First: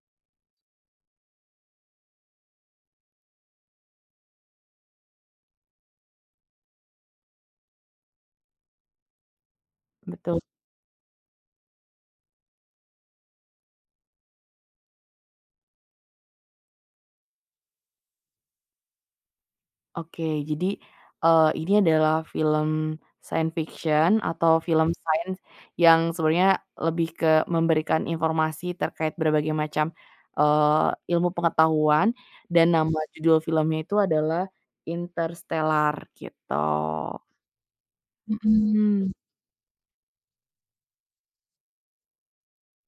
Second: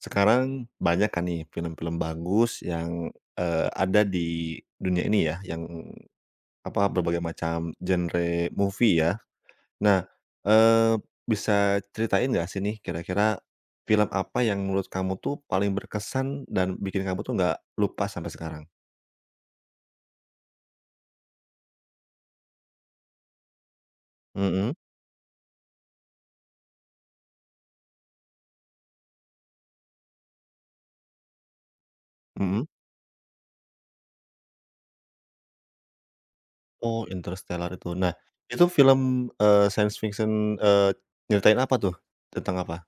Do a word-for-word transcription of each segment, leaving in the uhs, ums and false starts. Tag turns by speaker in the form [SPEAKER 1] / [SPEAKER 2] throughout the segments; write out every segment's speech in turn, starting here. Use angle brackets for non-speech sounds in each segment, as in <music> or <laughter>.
[SPEAKER 1] Sekarang banyak kan nih film-film bagus yang, eee, ada di dunia ini ya, yang apa, berbagai macam genre movie ya. Nah,
[SPEAKER 2] Betul.
[SPEAKER 1] eee, bisa ceritain nggak sih nih kira-kira film apa yang menurut kamu tuh paling berkesan dan bikin kamu tuh nggak lupa sampai sekarang?
[SPEAKER 2] Oke, jadi, eee, ini adalah film science fiction atau
[SPEAKER 1] Mhm,
[SPEAKER 2] film sains yang sebenarnya lebih ke memberikan informasi terkait berbagai macam, eee, ilmu pengetahuan dan
[SPEAKER 1] mhm.
[SPEAKER 2] nama judul filmnya itu adalah Interstellar gitu.
[SPEAKER 1] Oh, Interstellar itu. Nah, itu
[SPEAKER 2] Mhm.
[SPEAKER 1] film, eee, science fiction, eee, nyeritain apa tuh? Tentang apa?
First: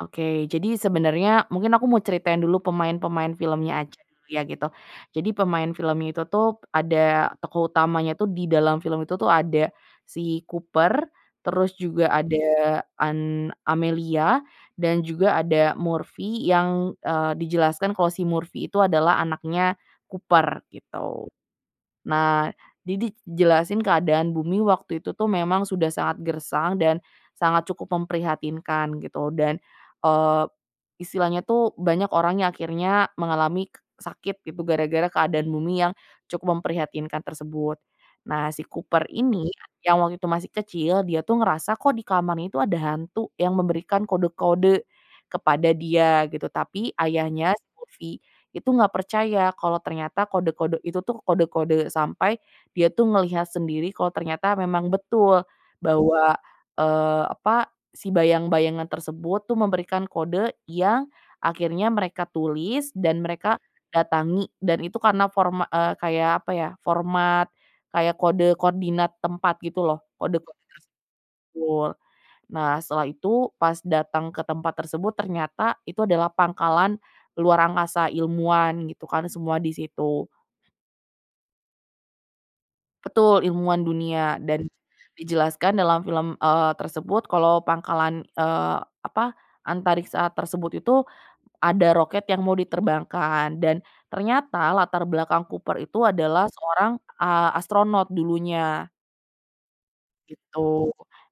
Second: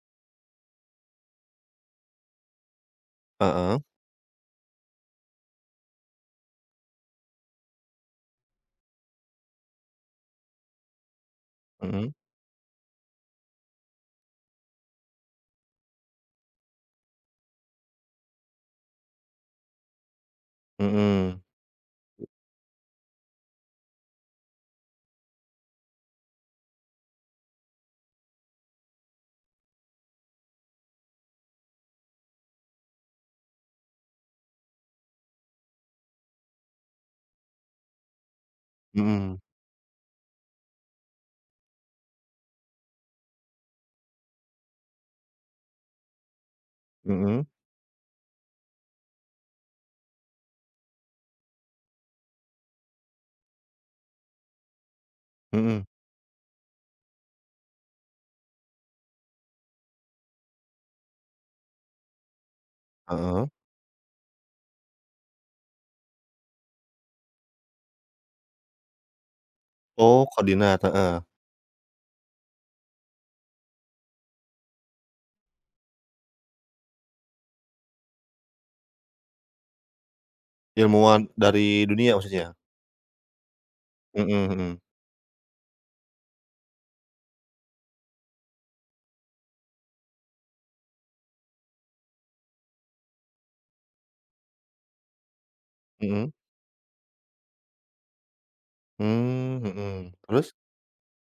[SPEAKER 2] Oke, jadi sebenarnya mungkin aku mau ceritain dulu pemain-pemain
[SPEAKER 1] Heeh.
[SPEAKER 2] filmnya aja dulu ya gitu. Jadi pemain filmnya itu tuh ada tokoh utamanya tuh di dalam film itu tuh ada si Cooper, terus juga
[SPEAKER 1] Mhm.
[SPEAKER 2] ada An Amelia dan juga ada Murphy yang, eee, dijelaskan kalau si Murphy itu adalah anaknya Cooper gitu.
[SPEAKER 1] Mhm.
[SPEAKER 2] Nah, jadi dijelasin keadaan bumi waktu itu tuh memang sudah sangat gersang dan sangat cukup memprihatinkan gitu dan, eee, istilahnya tuh banyak orang yang akhirnya mengalami k sakit gitu gara-gara keadaan bumi yang cukup memprihatinkan tersebut. Nah, si Cooper
[SPEAKER 1] Mhm.
[SPEAKER 2] ini yang waktu itu masih kecil dia tuh ngerasa kok di kamarnya itu ada hantu yang memberikan kode-kode kepada dia gitu tapi
[SPEAKER 1] Mhm.
[SPEAKER 2] ayahnya si Murphy itu nggak percaya kalau ternyata kode-kode itu tuh kode-kode sampai dia tuh ngelihat sendiri kalau ternyata memang betul
[SPEAKER 1] Mhm. Mhm.
[SPEAKER 2] bahwa, eee, apa, si bayang-bayangan tersebut tuh memberikan kode yang akhirnya mereka tulis dan
[SPEAKER 1] Heeh.
[SPEAKER 2] mereka datangi dan itu karena forma eee, kayak apa ya, format kayak kode koordinat tempat gitu loh,
[SPEAKER 1] Oh,
[SPEAKER 2] kode-kode
[SPEAKER 1] koordinat, heeh.
[SPEAKER 2] tersebut. Nah, setelah itu pas datang ke tempat tersebut ternyata itu adalah pangkalan luar angkasa, ilmuwan gitu kan, semua di situ.
[SPEAKER 1] Ilmuwan dari dunia maksudnya?
[SPEAKER 2] Betul, ilmuwan
[SPEAKER 1] Mhm,
[SPEAKER 2] dunia dan
[SPEAKER 1] mhm.
[SPEAKER 2] dijelaskan dalam film, eee, tersebut kalau pangkalan, eee, apa, antariksa tersebut itu ada roket yang mau diterbangkan dan ternyata latar belakang Cooper itu
[SPEAKER 1] Mhm.
[SPEAKER 2] adalah seorang, eee, astronot dulunya.
[SPEAKER 1] Mmm, mhm. Terus?
[SPEAKER 2] Gitu.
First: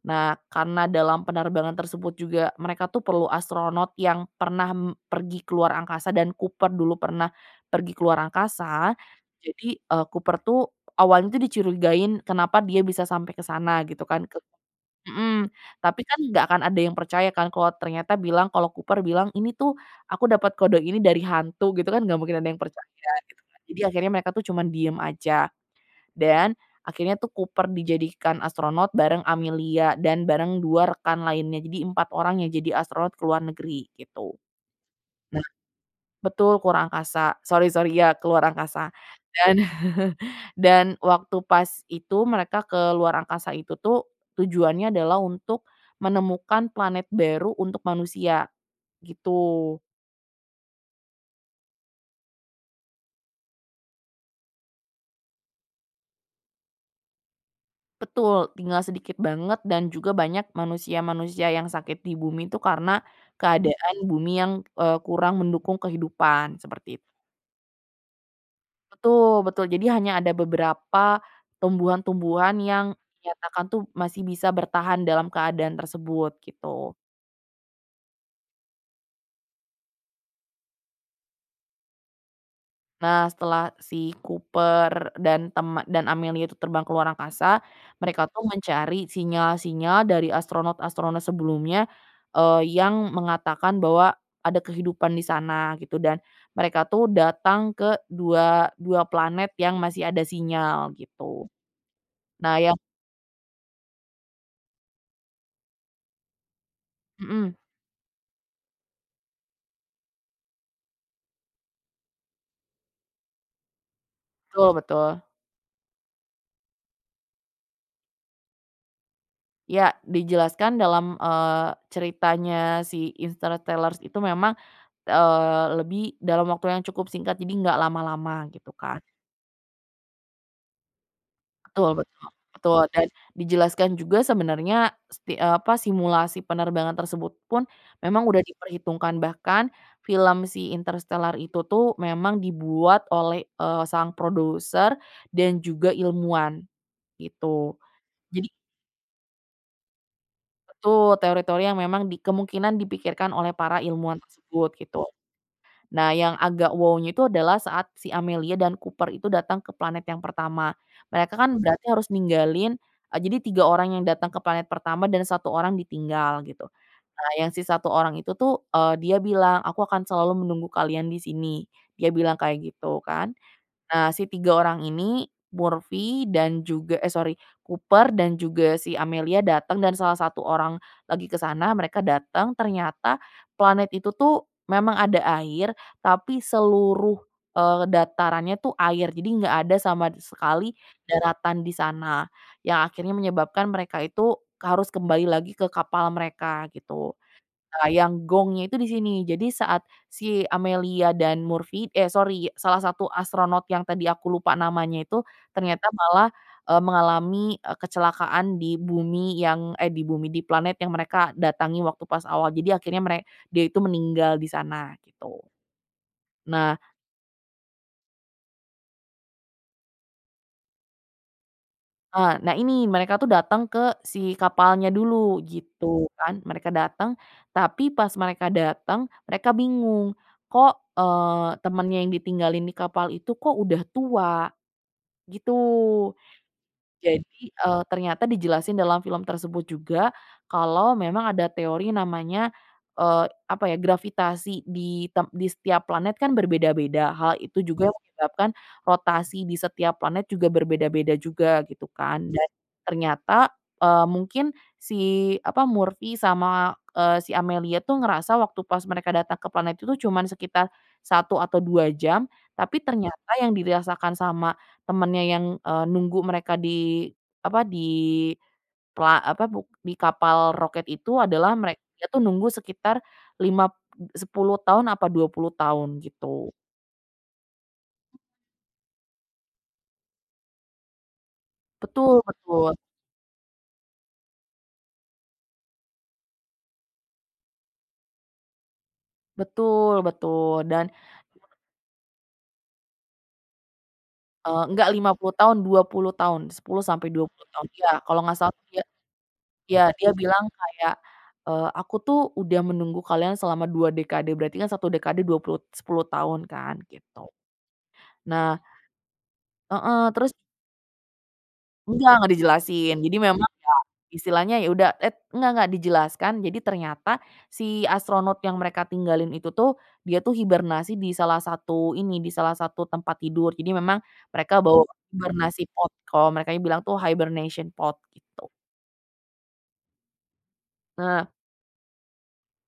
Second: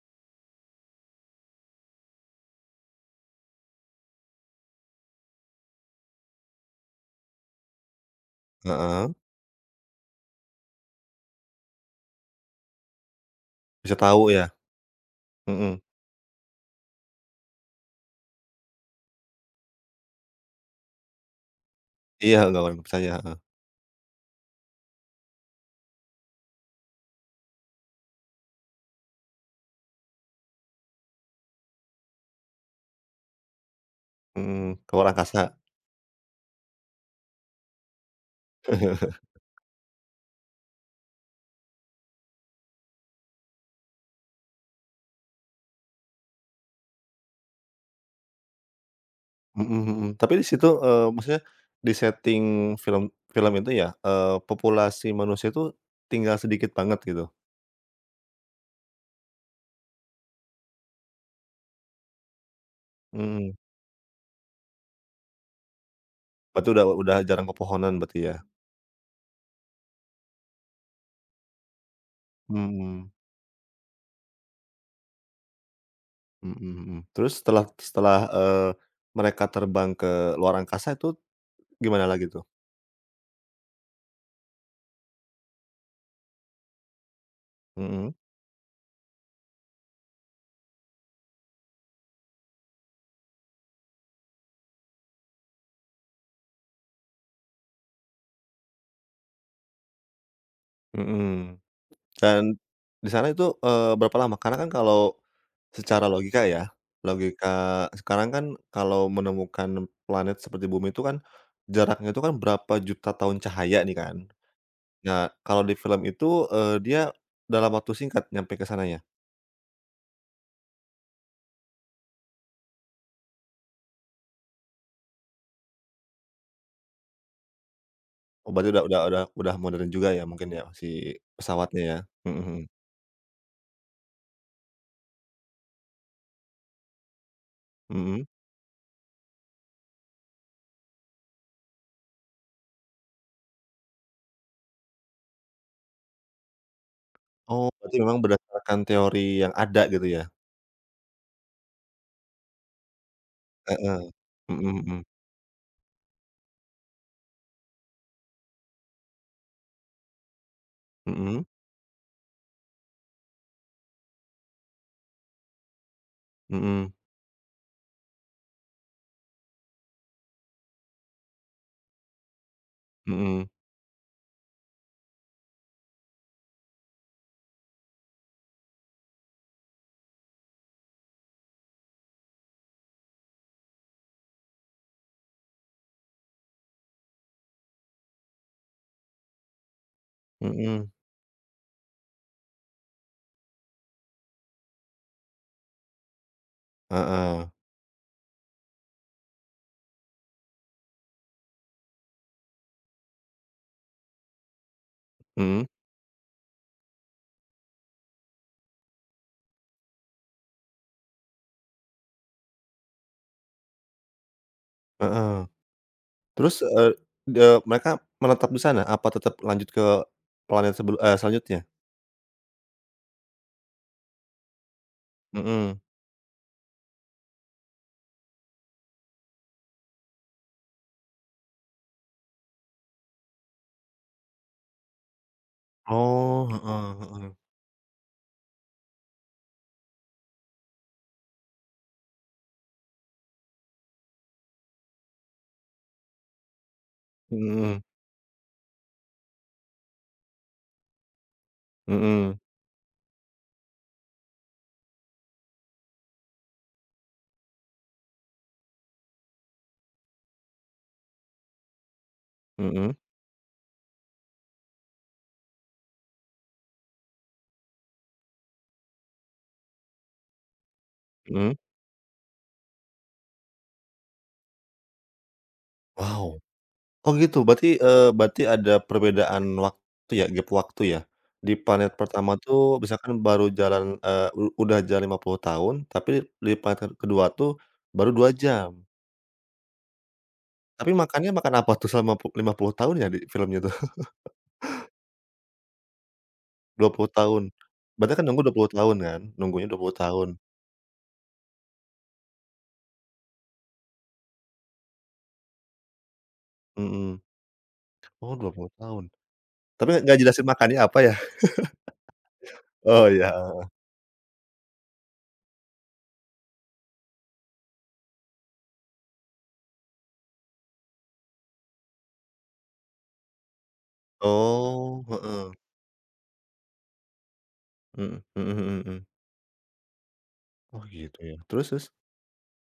[SPEAKER 2] Nah, karena dalam penerbangan tersebut juga mereka tuh perlu astronot yang pernah m pergi keluar angkasa dan Cooper dulu pernah pergi keluar angkasa.
[SPEAKER 1] Heeh.
[SPEAKER 2] Jadi, eee, Cooper tuh awalnya tuh dicurigain kenapa dia bisa sampai ke sana
[SPEAKER 1] Bisa
[SPEAKER 2] gitu kan
[SPEAKER 1] tahu
[SPEAKER 2] ke
[SPEAKER 1] ya?
[SPEAKER 2] mhm,
[SPEAKER 1] Mhm.
[SPEAKER 2] tapi kan nggak akan ada yang percaya kan kalau ternyata bilang kalau Cooper bilang, "Ini tuh aku dapat kode ini dari hantu," gitu kan nggak
[SPEAKER 1] Iya,
[SPEAKER 2] mungkin ada yang
[SPEAKER 1] gawang percaya,
[SPEAKER 2] percaya
[SPEAKER 1] heeh.
[SPEAKER 2] gitu kan. Jadi akhirnya mereka tuh cuman diem aja. Dan akhirnya tuh Cooper dijadikan astronot bareng Amelia dan bareng dua rekan lainnya. Jadi empat orang yang jadi astronot ke luar negeri gitu.
[SPEAKER 1] Mhm, ke luar angkasa.
[SPEAKER 2] Nah, betul, ke luar angkasa. Sorry sorry, ya ke luar angkasa.
[SPEAKER 1] <laughs>
[SPEAKER 2] Dan <laughs> dan waktu pas itu mereka ke luar angkasa itu tuh tujuannya adalah untuk menemukan planet baru untuk manusia,
[SPEAKER 1] Mhm,
[SPEAKER 2] gitu.
[SPEAKER 1] mhm, mhm. Tapi di situ, eee, maksudnya di setting film film itu ya, eee, populasi manusia itu tinggal sedikit banget gitu?
[SPEAKER 2] Betul, tinggal sedikit banget dan juga banyak manusia-manusia yang sakit di bumi itu karena
[SPEAKER 1] Mhm.
[SPEAKER 2] keadaan bumi yang, eee, kurang mendukung kehidupan,
[SPEAKER 1] Berarti udah
[SPEAKER 2] seperti itu.
[SPEAKER 1] udah jarang pepohonan berarti ya?
[SPEAKER 2] Betul betul, jadi hanya ada beberapa tumbuhan-tumbuhan yang
[SPEAKER 1] Mhm.
[SPEAKER 2] dinyatakan tuh masih bisa bertahan dalam keadaan tersebut,
[SPEAKER 1] Mhm,
[SPEAKER 2] gitu.
[SPEAKER 1] mhm. Terus setelah setelah, eee, mereka terbang ke luar angkasa itu gimana lagi tuh?
[SPEAKER 2] Nah, setelah si Cooper dan tema dan Amelia itu terbang ke luar angkasa,
[SPEAKER 1] Mhm,
[SPEAKER 2] mereka tuh mencari sinyal-sinyal dari astronot-astronot sebelumnya, eee, yang mengatakan bahwa ada kehidupan di sana gitu dan mereka tuh datang ke dua dua planet yang masih ada sinyal gitu.
[SPEAKER 1] mhm. Dan
[SPEAKER 2] Nah yang
[SPEAKER 1] di sana itu, eee, berapa lama? Karena kan kalau secara logika ya,
[SPEAKER 2] mhm,
[SPEAKER 1] logika sekarang kan kalau menemukan planet seperti Bumi itu kan jaraknya itu kan berapa juta tahun cahaya nih kan.
[SPEAKER 2] betul betul.
[SPEAKER 1] Nah, kalau di film itu, eee, dia dalam waktu singkat nyampe ke sananya?
[SPEAKER 2] Ya, dijelaskan dalam, eee, ceritanya si Interstellar itu memang, eee, lebih dalam waktu yang cukup singkat jadi nggak lama-lama
[SPEAKER 1] Oh, berarti
[SPEAKER 2] gitu
[SPEAKER 1] udah
[SPEAKER 2] kan.
[SPEAKER 1] udah udah udah modern juga ya mungkin ya si pesawatnya
[SPEAKER 2] Betul
[SPEAKER 1] ya?
[SPEAKER 2] betul
[SPEAKER 1] Mhm, mhm.
[SPEAKER 2] betul, dan dijelaskan juga sebenarnya sti apa, simulasi penerbangan tersebut pun
[SPEAKER 1] Mhm?
[SPEAKER 2] memang udah diperhitungkan, bahkan film si Interstellar itu tuh memang dibuat oleh, eee, sang produser dan juga ilmuwan,
[SPEAKER 1] Oh,
[SPEAKER 2] gitu.
[SPEAKER 1] berarti memang
[SPEAKER 2] Jadi
[SPEAKER 1] berdasarkan teori yang ada gitu ya?
[SPEAKER 2] betul, teori-teori yang memang di kemungkinan dipikirkan oleh para
[SPEAKER 1] Heeh.
[SPEAKER 2] ilmuwan tersebut,
[SPEAKER 1] Mhm, mhm.
[SPEAKER 2] gitu. Nah, yang agak wow-nya itu adalah saat si Amelia dan Cooper itu datang ke planet yang pertama. Mereka
[SPEAKER 1] Mhm?
[SPEAKER 2] kan Mhm. berarti harus ninggalin, eee, jadi tiga orang yang datang ke planet pertama dan satu orang ditinggal gitu.
[SPEAKER 1] Mhm.
[SPEAKER 2] Nah, yang si satu orang itu tuh, eee, dia bilang, "Aku akan selalu menunggu kalian di sini." Dia bilang kayak gitu kan.
[SPEAKER 1] Mhm.
[SPEAKER 2] Nah, si tiga orang ini, Murphy dan juga eh, sorry, Cooper dan juga si Amelia datang dan salah satu orang lagi ke sana, mereka datang, ternyata planet itu tuh memang ada air, tapi seluruh, eee, datarannya tuh air, jadi nggak ada sama
[SPEAKER 1] Mhm.
[SPEAKER 2] sekali
[SPEAKER 1] Mhm.
[SPEAKER 2] daratan di sana, yang akhirnya menyebabkan mereka itu harus kembali lagi ke kapal mereka, gitu.
[SPEAKER 1] Heeh,
[SPEAKER 2] Nah, yang gongnya itu di sini. Jadi saat si Amelia dan Murphy eh, sorry, salah satu astronot yang tadi aku lupa namanya itu,
[SPEAKER 1] mhm,
[SPEAKER 2] ternyata malah, eee, mengalami, eee, kecelakaan di bumi yang eh, di bumi, di planet yang mereka datangi waktu pas awal. Jadi akhirnya mere dia itu meninggal di sana, gitu.
[SPEAKER 1] heeh. Terus,
[SPEAKER 2] Nah
[SPEAKER 1] eee, eee, mereka menetap di sana? Apa tetap lanjut ke planet sebelu eee, selanjutnya?
[SPEAKER 2] Eee, nah ini mereka tuh datang ke si kapalnya dulu
[SPEAKER 1] Mhm.
[SPEAKER 2] gitu kan, mereka datang, tapi pas mereka datang mereka bingung, kok, eee, temennya yang ditinggalin di kapal itu kok udah tua gitu.
[SPEAKER 1] Oh, heeh, heeh.
[SPEAKER 2] Jadi, eee, ternyata dijelasin dalam film tersebut juga kalau memang ada teori namanya, eee, apa ya, gravitasi di tem di setiap planet kan berbeda-beda. Hal itu
[SPEAKER 1] Mhm,
[SPEAKER 2] juga menyebabkan rotasi di setiap planet juga berbeda-beda juga gitu kan.
[SPEAKER 1] mhm,
[SPEAKER 2] Dan ternyata, eee, mungkin si, apa, Murphy sama, eee, si Amelia tuh ngerasa waktu pas mereka datang ke planet itu cuman sekitar satu atau dua jam, tapi
[SPEAKER 1] mhm,
[SPEAKER 2] ternyata yang dirasakan sama temennya yang, eee, nunggu mereka di apa, di pela apa, buk di kapal roket itu adalah
[SPEAKER 1] mhm.
[SPEAKER 2] mereka dia tuh nunggu sekitar lima sepuluh tahun apa dua puluh tahun
[SPEAKER 1] Wow!
[SPEAKER 2] gitu.
[SPEAKER 1] Oh gitu, berarti, eee, berarti ada perbedaan waktu ya, gap waktu ya? Di planet
[SPEAKER 2] Betul
[SPEAKER 1] pertama
[SPEAKER 2] betul
[SPEAKER 1] tuh misalkan baru jalan, eee, u udah jalan lima puluh tahun, tapi di planet kedua tuh baru dua jam.
[SPEAKER 2] betul betul dan,
[SPEAKER 1] Tapi makannya makan apa tuh selama pu lima puluh tahun ya di filmnya tuh?
[SPEAKER 2] eee, enggak lima puluh tahun, dua puluh tahun, sepuluh
[SPEAKER 1] dua
[SPEAKER 2] sampai
[SPEAKER 1] puluh
[SPEAKER 2] dua
[SPEAKER 1] tahun.
[SPEAKER 2] puluh tahun. Ya
[SPEAKER 1] Berarti
[SPEAKER 2] kalau
[SPEAKER 1] kan
[SPEAKER 2] nggak
[SPEAKER 1] nunggu dua
[SPEAKER 2] salah
[SPEAKER 1] puluh
[SPEAKER 2] dia
[SPEAKER 1] tahun kan? Nunggunya dua
[SPEAKER 2] ya
[SPEAKER 1] puluh
[SPEAKER 2] dia
[SPEAKER 1] tahun.
[SPEAKER 2] bilang kayak, eee, "Aku tuh udah menunggu kalian selama dua dekade," berarti kan satu dekade dua puluh sepuluh tahun kan
[SPEAKER 1] Mhm.
[SPEAKER 2] gitu.
[SPEAKER 1] Oh, dua
[SPEAKER 2] Nah,
[SPEAKER 1] puluh tahun. Tapi
[SPEAKER 2] heeh,
[SPEAKER 1] nggak
[SPEAKER 2] terus
[SPEAKER 1] jelasin makannya apa ya?
[SPEAKER 2] Enggak enggak dijelasin.
[SPEAKER 1] Oh
[SPEAKER 2] Jadi memang
[SPEAKER 1] ya.
[SPEAKER 2] istilahnya ya udah et enggak enggak dijelaskan. Jadi ternyata si astronot yang mereka tinggalin itu tuh, dia tuh hibernasi di salah satu ini, di salah satu tempat tidur. Jadi memang mereka bawa
[SPEAKER 1] Oh, heeh.
[SPEAKER 2] hibernasi pod, kalau merekanya bilang tuh hibernation pod
[SPEAKER 1] Mhm,
[SPEAKER 2] gitu.
[SPEAKER 1] mhm, mhm, mhm. Oh gitu
[SPEAKER 2] Nah,
[SPEAKER 1] ya. Terus, terus?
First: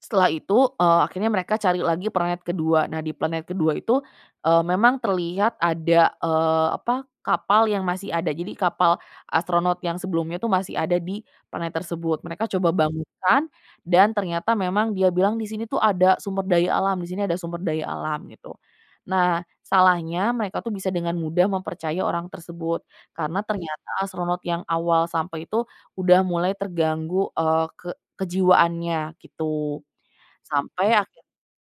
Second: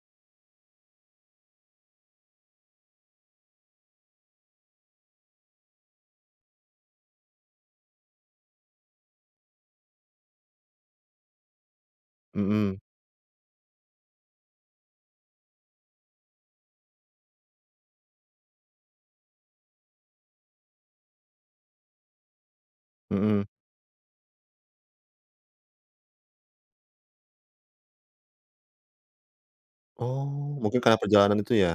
[SPEAKER 2] setelah itu, eee, akhirnya mereka cari lagi planet kedua. Nah, di planet kedua itu, eee, memang terlihat ada, eee, apa, kapal yang masih ada. Jadi kapal astronot yang sebelumnya tuh masih ada di planet tersebut. Mereka coba
[SPEAKER 1] Mhm,
[SPEAKER 2] bangunkan dan ternyata memang dia bilang di sini tuh ada sumber daya alam, di sini ada sumber daya alam gitu. Nah, salahnya mereka tuh bisa dengan mudah mempercaya orang tersebut
[SPEAKER 1] mhm.
[SPEAKER 2] karena ternyata astronot yang awal sampai itu udah mulai terganggu, eee, ke kejiwaannya gitu.
[SPEAKER 1] Oh, mungkin
[SPEAKER 2] Sampai
[SPEAKER 1] karena
[SPEAKER 2] akhir
[SPEAKER 1] perjalanan itu ya?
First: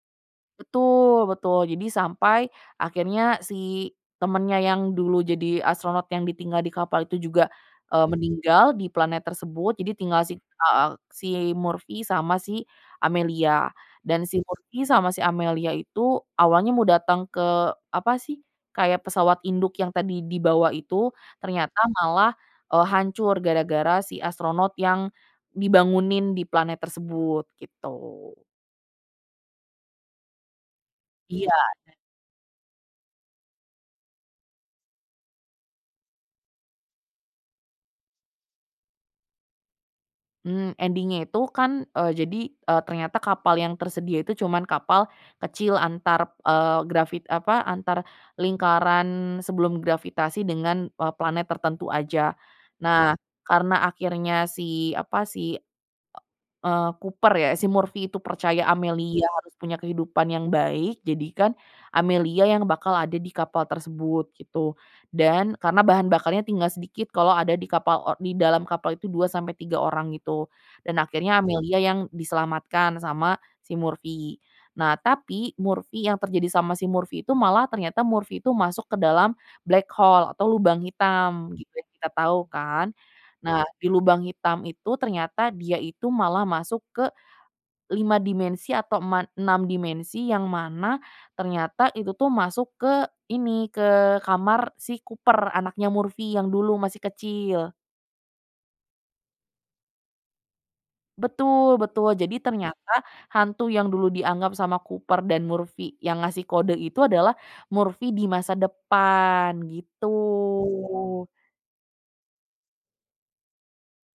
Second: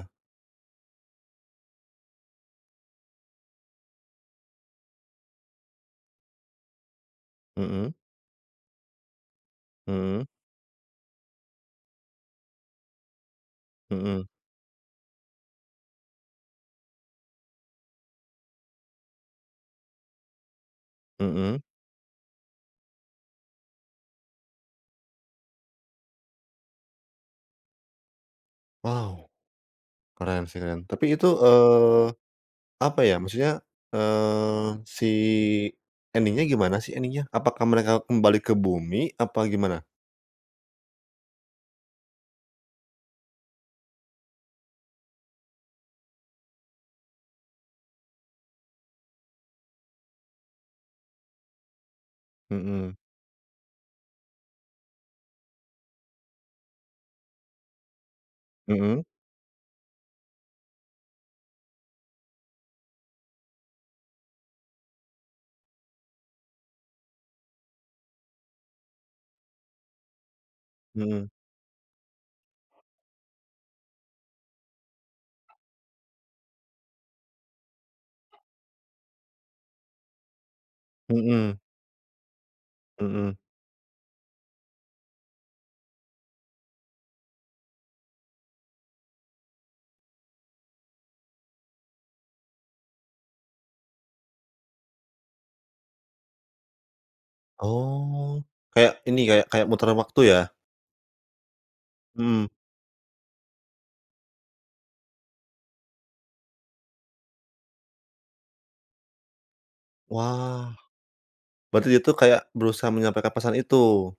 [SPEAKER 2] betul betul. Jadi sampai akhirnya si temennya yang dulu jadi astronot yang ditinggal di kapal itu juga,
[SPEAKER 1] Mhm,
[SPEAKER 2] eee, meninggal di planet tersebut. Jadi tinggal
[SPEAKER 1] mhm,
[SPEAKER 2] si heeh, si Murphy sama si Amelia. Dan
[SPEAKER 1] mhm,
[SPEAKER 2] si Murphy sama si Amelia itu awalnya mau datang ke apa sih, kayak pesawat induk yang tadi dibawa itu,
[SPEAKER 1] mhm.
[SPEAKER 2] ternyata malah, eee, hancur gara-gara si astronot yang dibangunin di planet tersebut, gitu.
[SPEAKER 1] Wow, keren sih, keren. Tapi itu,
[SPEAKER 2] Iya.
[SPEAKER 1] eee, apa ya maksudnya, eee, si ending-nya gimana sih ending-nya? Apakah mereka kembali ke bumi apa gimana?
[SPEAKER 2] Mmm, ending-nya itu kan, eee, jadi, eee, ternyata kapal yang tersedia itu cuman kapal kecil antar, eee, gravit apa, antar lingkaran sebelum gravitasi dengan, eee, planet tertentu aja.
[SPEAKER 1] Mhm,
[SPEAKER 2] Nah, iya, karena akhirnya si, apa, si Eee, Cooper ya, si Murphy itu percaya
[SPEAKER 1] mhm.
[SPEAKER 2] Amelia, iya, harus punya kehidupan yang baik, jadi kan Amelia yang bakal ada di kapal tersebut gitu. Dan karena bahan bakarnya tinggal sedikit kalau ada di kapal o di dalam kapal itu dua sampai tiga orang gitu. Dan
[SPEAKER 1] Mhm,
[SPEAKER 2] akhirnya, iya, Amelia yang diselamatkan sama si Murphy. Nah, tapi Murphy yang terjadi sama si Murphy itu malah ternyata Murphy itu masuk ke dalam black hole atau lubang hitam
[SPEAKER 1] mhm,
[SPEAKER 2] Mmm. gitu yang kita tahu kan.
[SPEAKER 1] mhm.
[SPEAKER 2] Nah, di lubang hitam itu ternyata dia itu malah masuk ke lima dimensi atau eman enam dimensi yang mana ternyata itu tuh masuk ke ini, ke kamar si Cooper, anaknya Murphy yang dulu masih kecil.
[SPEAKER 1] Oh, kayak ini, kayak kayak muter waktu ya?
[SPEAKER 2] Betul betul. Jadi
[SPEAKER 1] Mhm.
[SPEAKER 2] ternyata hantu yang dulu dianggap sama Cooper dan Murphy yang ngasih kode itu adalah Murphy di masa depan, gitu.
[SPEAKER 1] Wah, berarti dia tuh kayak berusaha menyampaikan pesan itu?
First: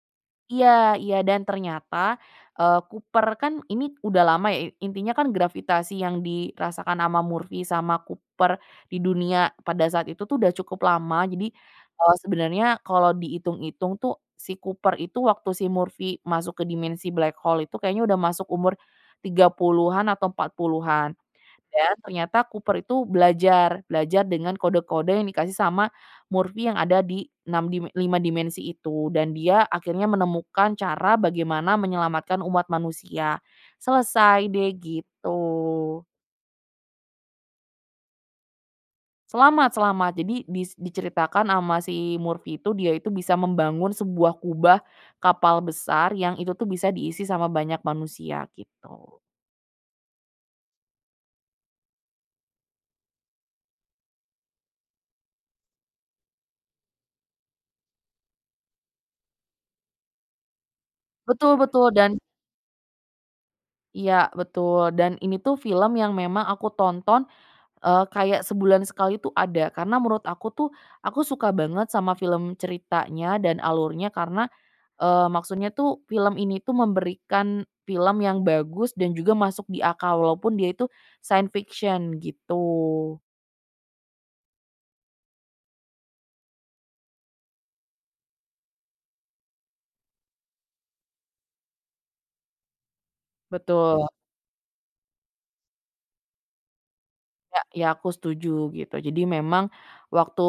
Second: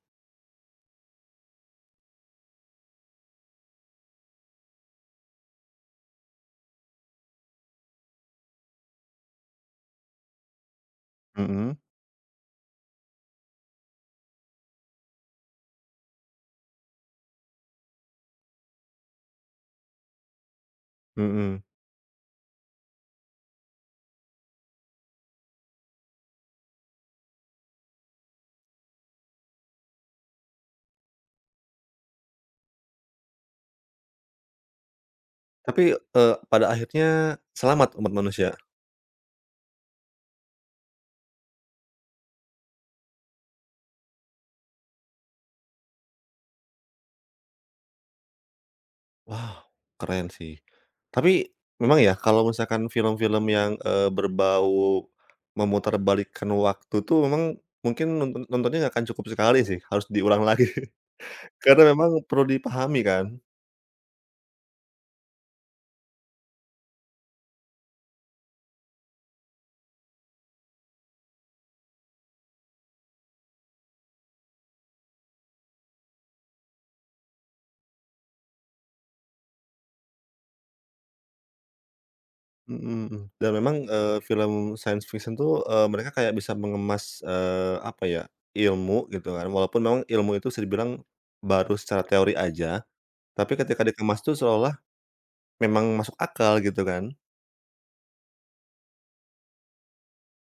[SPEAKER 2] Iya iya, dan ternyata, eee, Cooper kan ini udah lama ya, i- intinya kan gravitasi yang dirasakan sama Murphy sama Cooper di dunia pada saat itu tuh udah cukup lama. Jadi,
[SPEAKER 1] Mhm,
[SPEAKER 2] eee, sebenarnya kalau dihitung-hitung tuh si Cooper itu waktu si Murphy masuk ke dimensi black hole itu kayaknya udah masuk umur tiga puluhan-an atau empat puluhan-an.
[SPEAKER 1] mhm.
[SPEAKER 2] Dan ternyata Cooper itu belajar, belajar dengan kode-kode yang dikasih sama Murphy yang ada di enam dim lima dimensi itu, dan dia akhirnya menemukan cara bagaimana menyelamatkan umat manusia. Selesai deh
[SPEAKER 1] Tapi,
[SPEAKER 2] gitu.
[SPEAKER 1] eee, pada akhirnya selamat umat manusia?
[SPEAKER 2] Selamat selamat. Jadi dis diceritakan sama si Murphy itu dia itu bisa membangun sebuah kubah kapal besar yang itu tuh bisa diisi sama banyak manusia gitu.
[SPEAKER 1] Wah, keren sih. Tapi memang ya kalau misalkan film-film yang, eee, berbau memutarbalikkan waktu tuh memang mungkin nonton nontonnya nggak akan cukup sekali sih, harus diulang lagi.
[SPEAKER 2] Betul
[SPEAKER 1] <laughs>
[SPEAKER 2] betul
[SPEAKER 1] Karena memang
[SPEAKER 2] dan
[SPEAKER 1] perlu dipahami kan?
[SPEAKER 2] iya betul, dan ini tuh film yang memang aku tonton Eee, kayak sebulan sekali tuh ada, karena menurut aku tuh, aku suka banget sama film ceritanya dan alurnya karena, eee, maksudnya tuh film ini tuh memberikan film yang bagus dan juga masuk di akal walaupun dia itu science fiction gitu.
[SPEAKER 1] Mhm, mhm. Dan memang, eee, film science fiction tuh, eee, mereka kayak bisa mengemas, eee, apa ya, ilmu gitu kan, walaupun memang ilmu itu bisa dibilang baru secara teori aja, tapi ketika
[SPEAKER 2] Betul.
[SPEAKER 1] dikemas tuh seolah-olah memang masuk akal gitu kan.
[SPEAKER 2] Ya ya aku setuju gitu. Jadi memang waktu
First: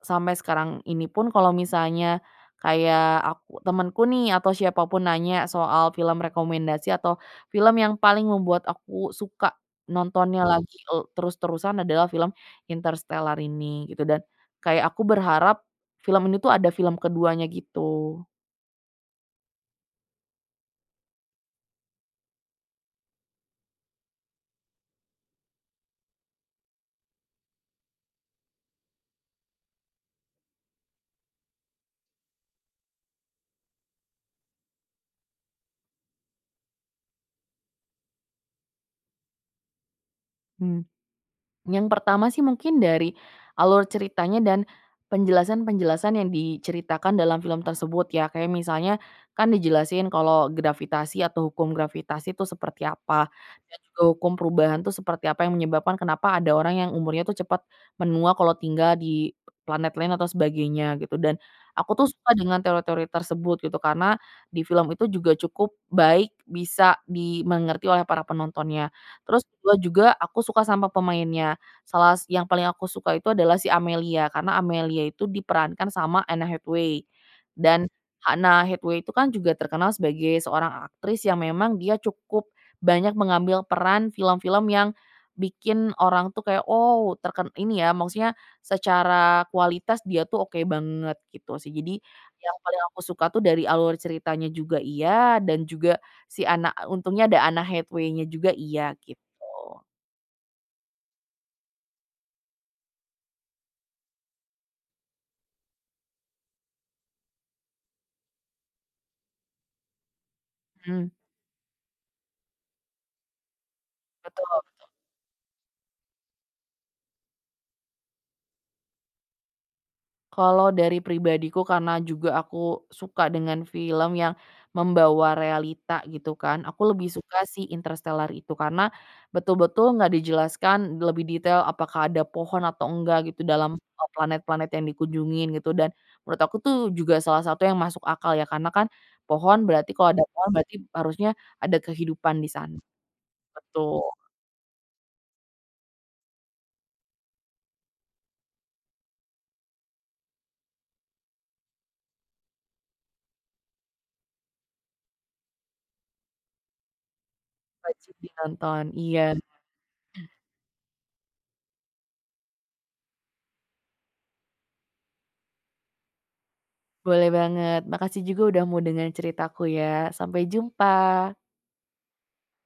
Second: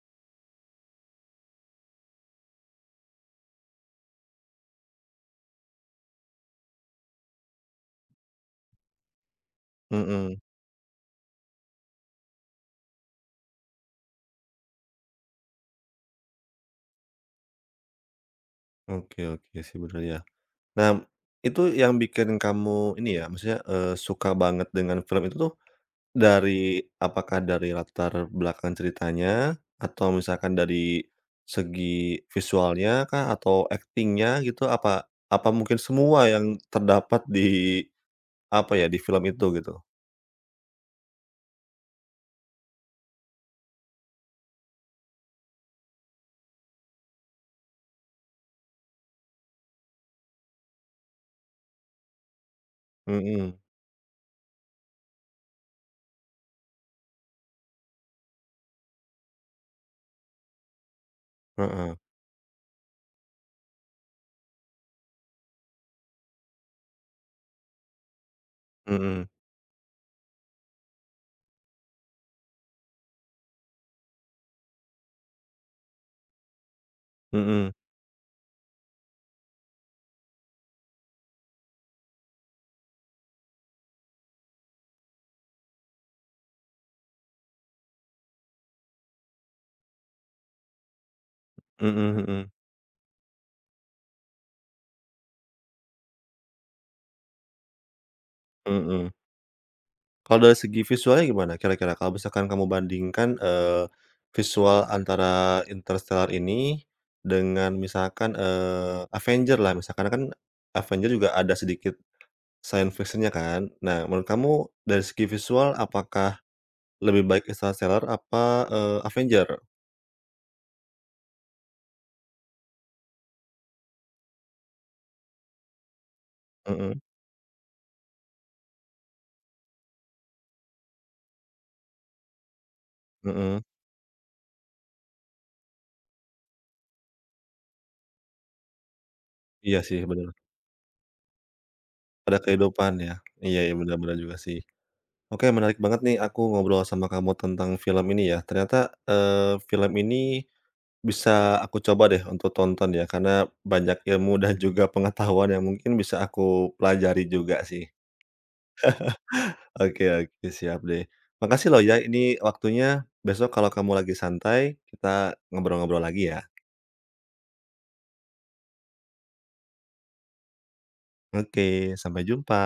[SPEAKER 2] sampai sekarang ini pun kalau misalnya kayak aku temanku nih atau siapapun nanya soal film rekomendasi atau film yang paling membuat aku suka
[SPEAKER 1] Mhm.
[SPEAKER 2] nontonnya Mhm. lagi, eee, terus-terusan adalah film Interstellar ini gitu dan kayak aku berharap film ini tuh ada film keduanya gitu.
[SPEAKER 1] Oke, oke sih, bener ya. Nah, itu yang bikin kamu ini ya, maksudnya, eee, suka banget dengan film itu tuh. Dari apakah dari latar belakang ceritanya, atau misalkan dari segi visualnya kah, atau akting gitu, apa apa mungkin semua yang terdapat di, apa ya, di film itu gitu?
[SPEAKER 2] Hmm. Yang pertama sih mungkin dari alur ceritanya dan penjelasan-penjelasan yang diceritakan dalam film tersebut ya. Kayak misalnya kan dijelasin kalau gravitasi atau hukum gravitasi itu seperti apa,
[SPEAKER 1] Mhm,
[SPEAKER 2] dan juga hukum perubahan itu seperti apa yang menyebabkan kenapa ada orang yang umurnya tuh cepat menua kalau tinggal di planet lain atau sebagainya gitu. Dan aku
[SPEAKER 1] heeh,
[SPEAKER 2] tuh suka dengan teori-teori tersebut gitu karena di film itu juga cukup baik bisa dimengerti oleh para penontonnya.
[SPEAKER 1] mhm,
[SPEAKER 2] Terus kedua juga aku suka sama pemainnya. Salah s yang paling aku suka itu adalah si Amelia, karena Amelia itu diperankan sama Anna Hathaway.
[SPEAKER 1] mhm,
[SPEAKER 2] Dan Anna Hathaway itu kan juga terkenal sebagai seorang aktris yang memang dia cukup banyak mengambil peran film-film yang bikin orang tuh kayak, "Oh terken" ini ya, maksudnya secara kualitas dia tuh oke banget gitu sih. Jadi
[SPEAKER 1] mhm,
[SPEAKER 2] yang paling aku suka tuh dari alur ceritanya juga iya, dan juga si anak untungnya ada Anna Hathaway-nya juga
[SPEAKER 1] mhm,
[SPEAKER 2] iya
[SPEAKER 1] mhm.
[SPEAKER 2] gitu.
[SPEAKER 1] Kalau dari segi visualnya gimana kira-kira kalau misalkan kamu bandingkan, eee, visual antara Interstellar ini dengan misalkan, eee, Avenger lah misalkan kan Avenger
[SPEAKER 2] Mhm,
[SPEAKER 1] juga ada sedikit science fiction-nya kan. Nah, menurut kamu
[SPEAKER 2] betul.
[SPEAKER 1] dari segi visual apakah lebih baik Interstellar apa, eee, Avenger?
[SPEAKER 2] Kalau dari pribadiku karena juga aku suka dengan film yang membawa realita gitu kan, aku
[SPEAKER 1] Mhm,
[SPEAKER 2] lebih suka si Interstellar itu karena betul-betul nggak dijelaskan lebih detail apakah ada pohon atau enggak gitu
[SPEAKER 1] mhm.
[SPEAKER 2] dalam, eee, planet-planet yang dikunjungin gitu dan menurut aku tuh juga salah satu yang masuk akal ya karena kan pohon
[SPEAKER 1] Iya
[SPEAKER 2] berarti
[SPEAKER 1] sih
[SPEAKER 2] kalau ada
[SPEAKER 1] bener,
[SPEAKER 2] pohon berarti harusnya ada
[SPEAKER 1] ada
[SPEAKER 2] kehidupan di sana.
[SPEAKER 1] kehidupan ya. Iya, iya, bener,
[SPEAKER 2] Betul,
[SPEAKER 1] bener juga sih. Oke, menarik banget nih aku ngobrol sama kamu tentang film ini ya. Ternyata, eee, film ini bisa aku coba deh untuk tonton ya, karena banyak ilmu dan juga pengetahuan yang mungkin bisa aku pelajari juga sih.
[SPEAKER 2] wajib ditonton. Iya,
[SPEAKER 1] Oke, oke, siap deh. Makasih loh ya, ini waktunya. Besok kalau kamu lagi santai, kita ngobrol-ngobrol lagi ya.
[SPEAKER 2] boleh banget. Makasih juga udah mau dengan ceritaku ya. Sampai jumpa.
[SPEAKER 1] Oke, sampai jumpa.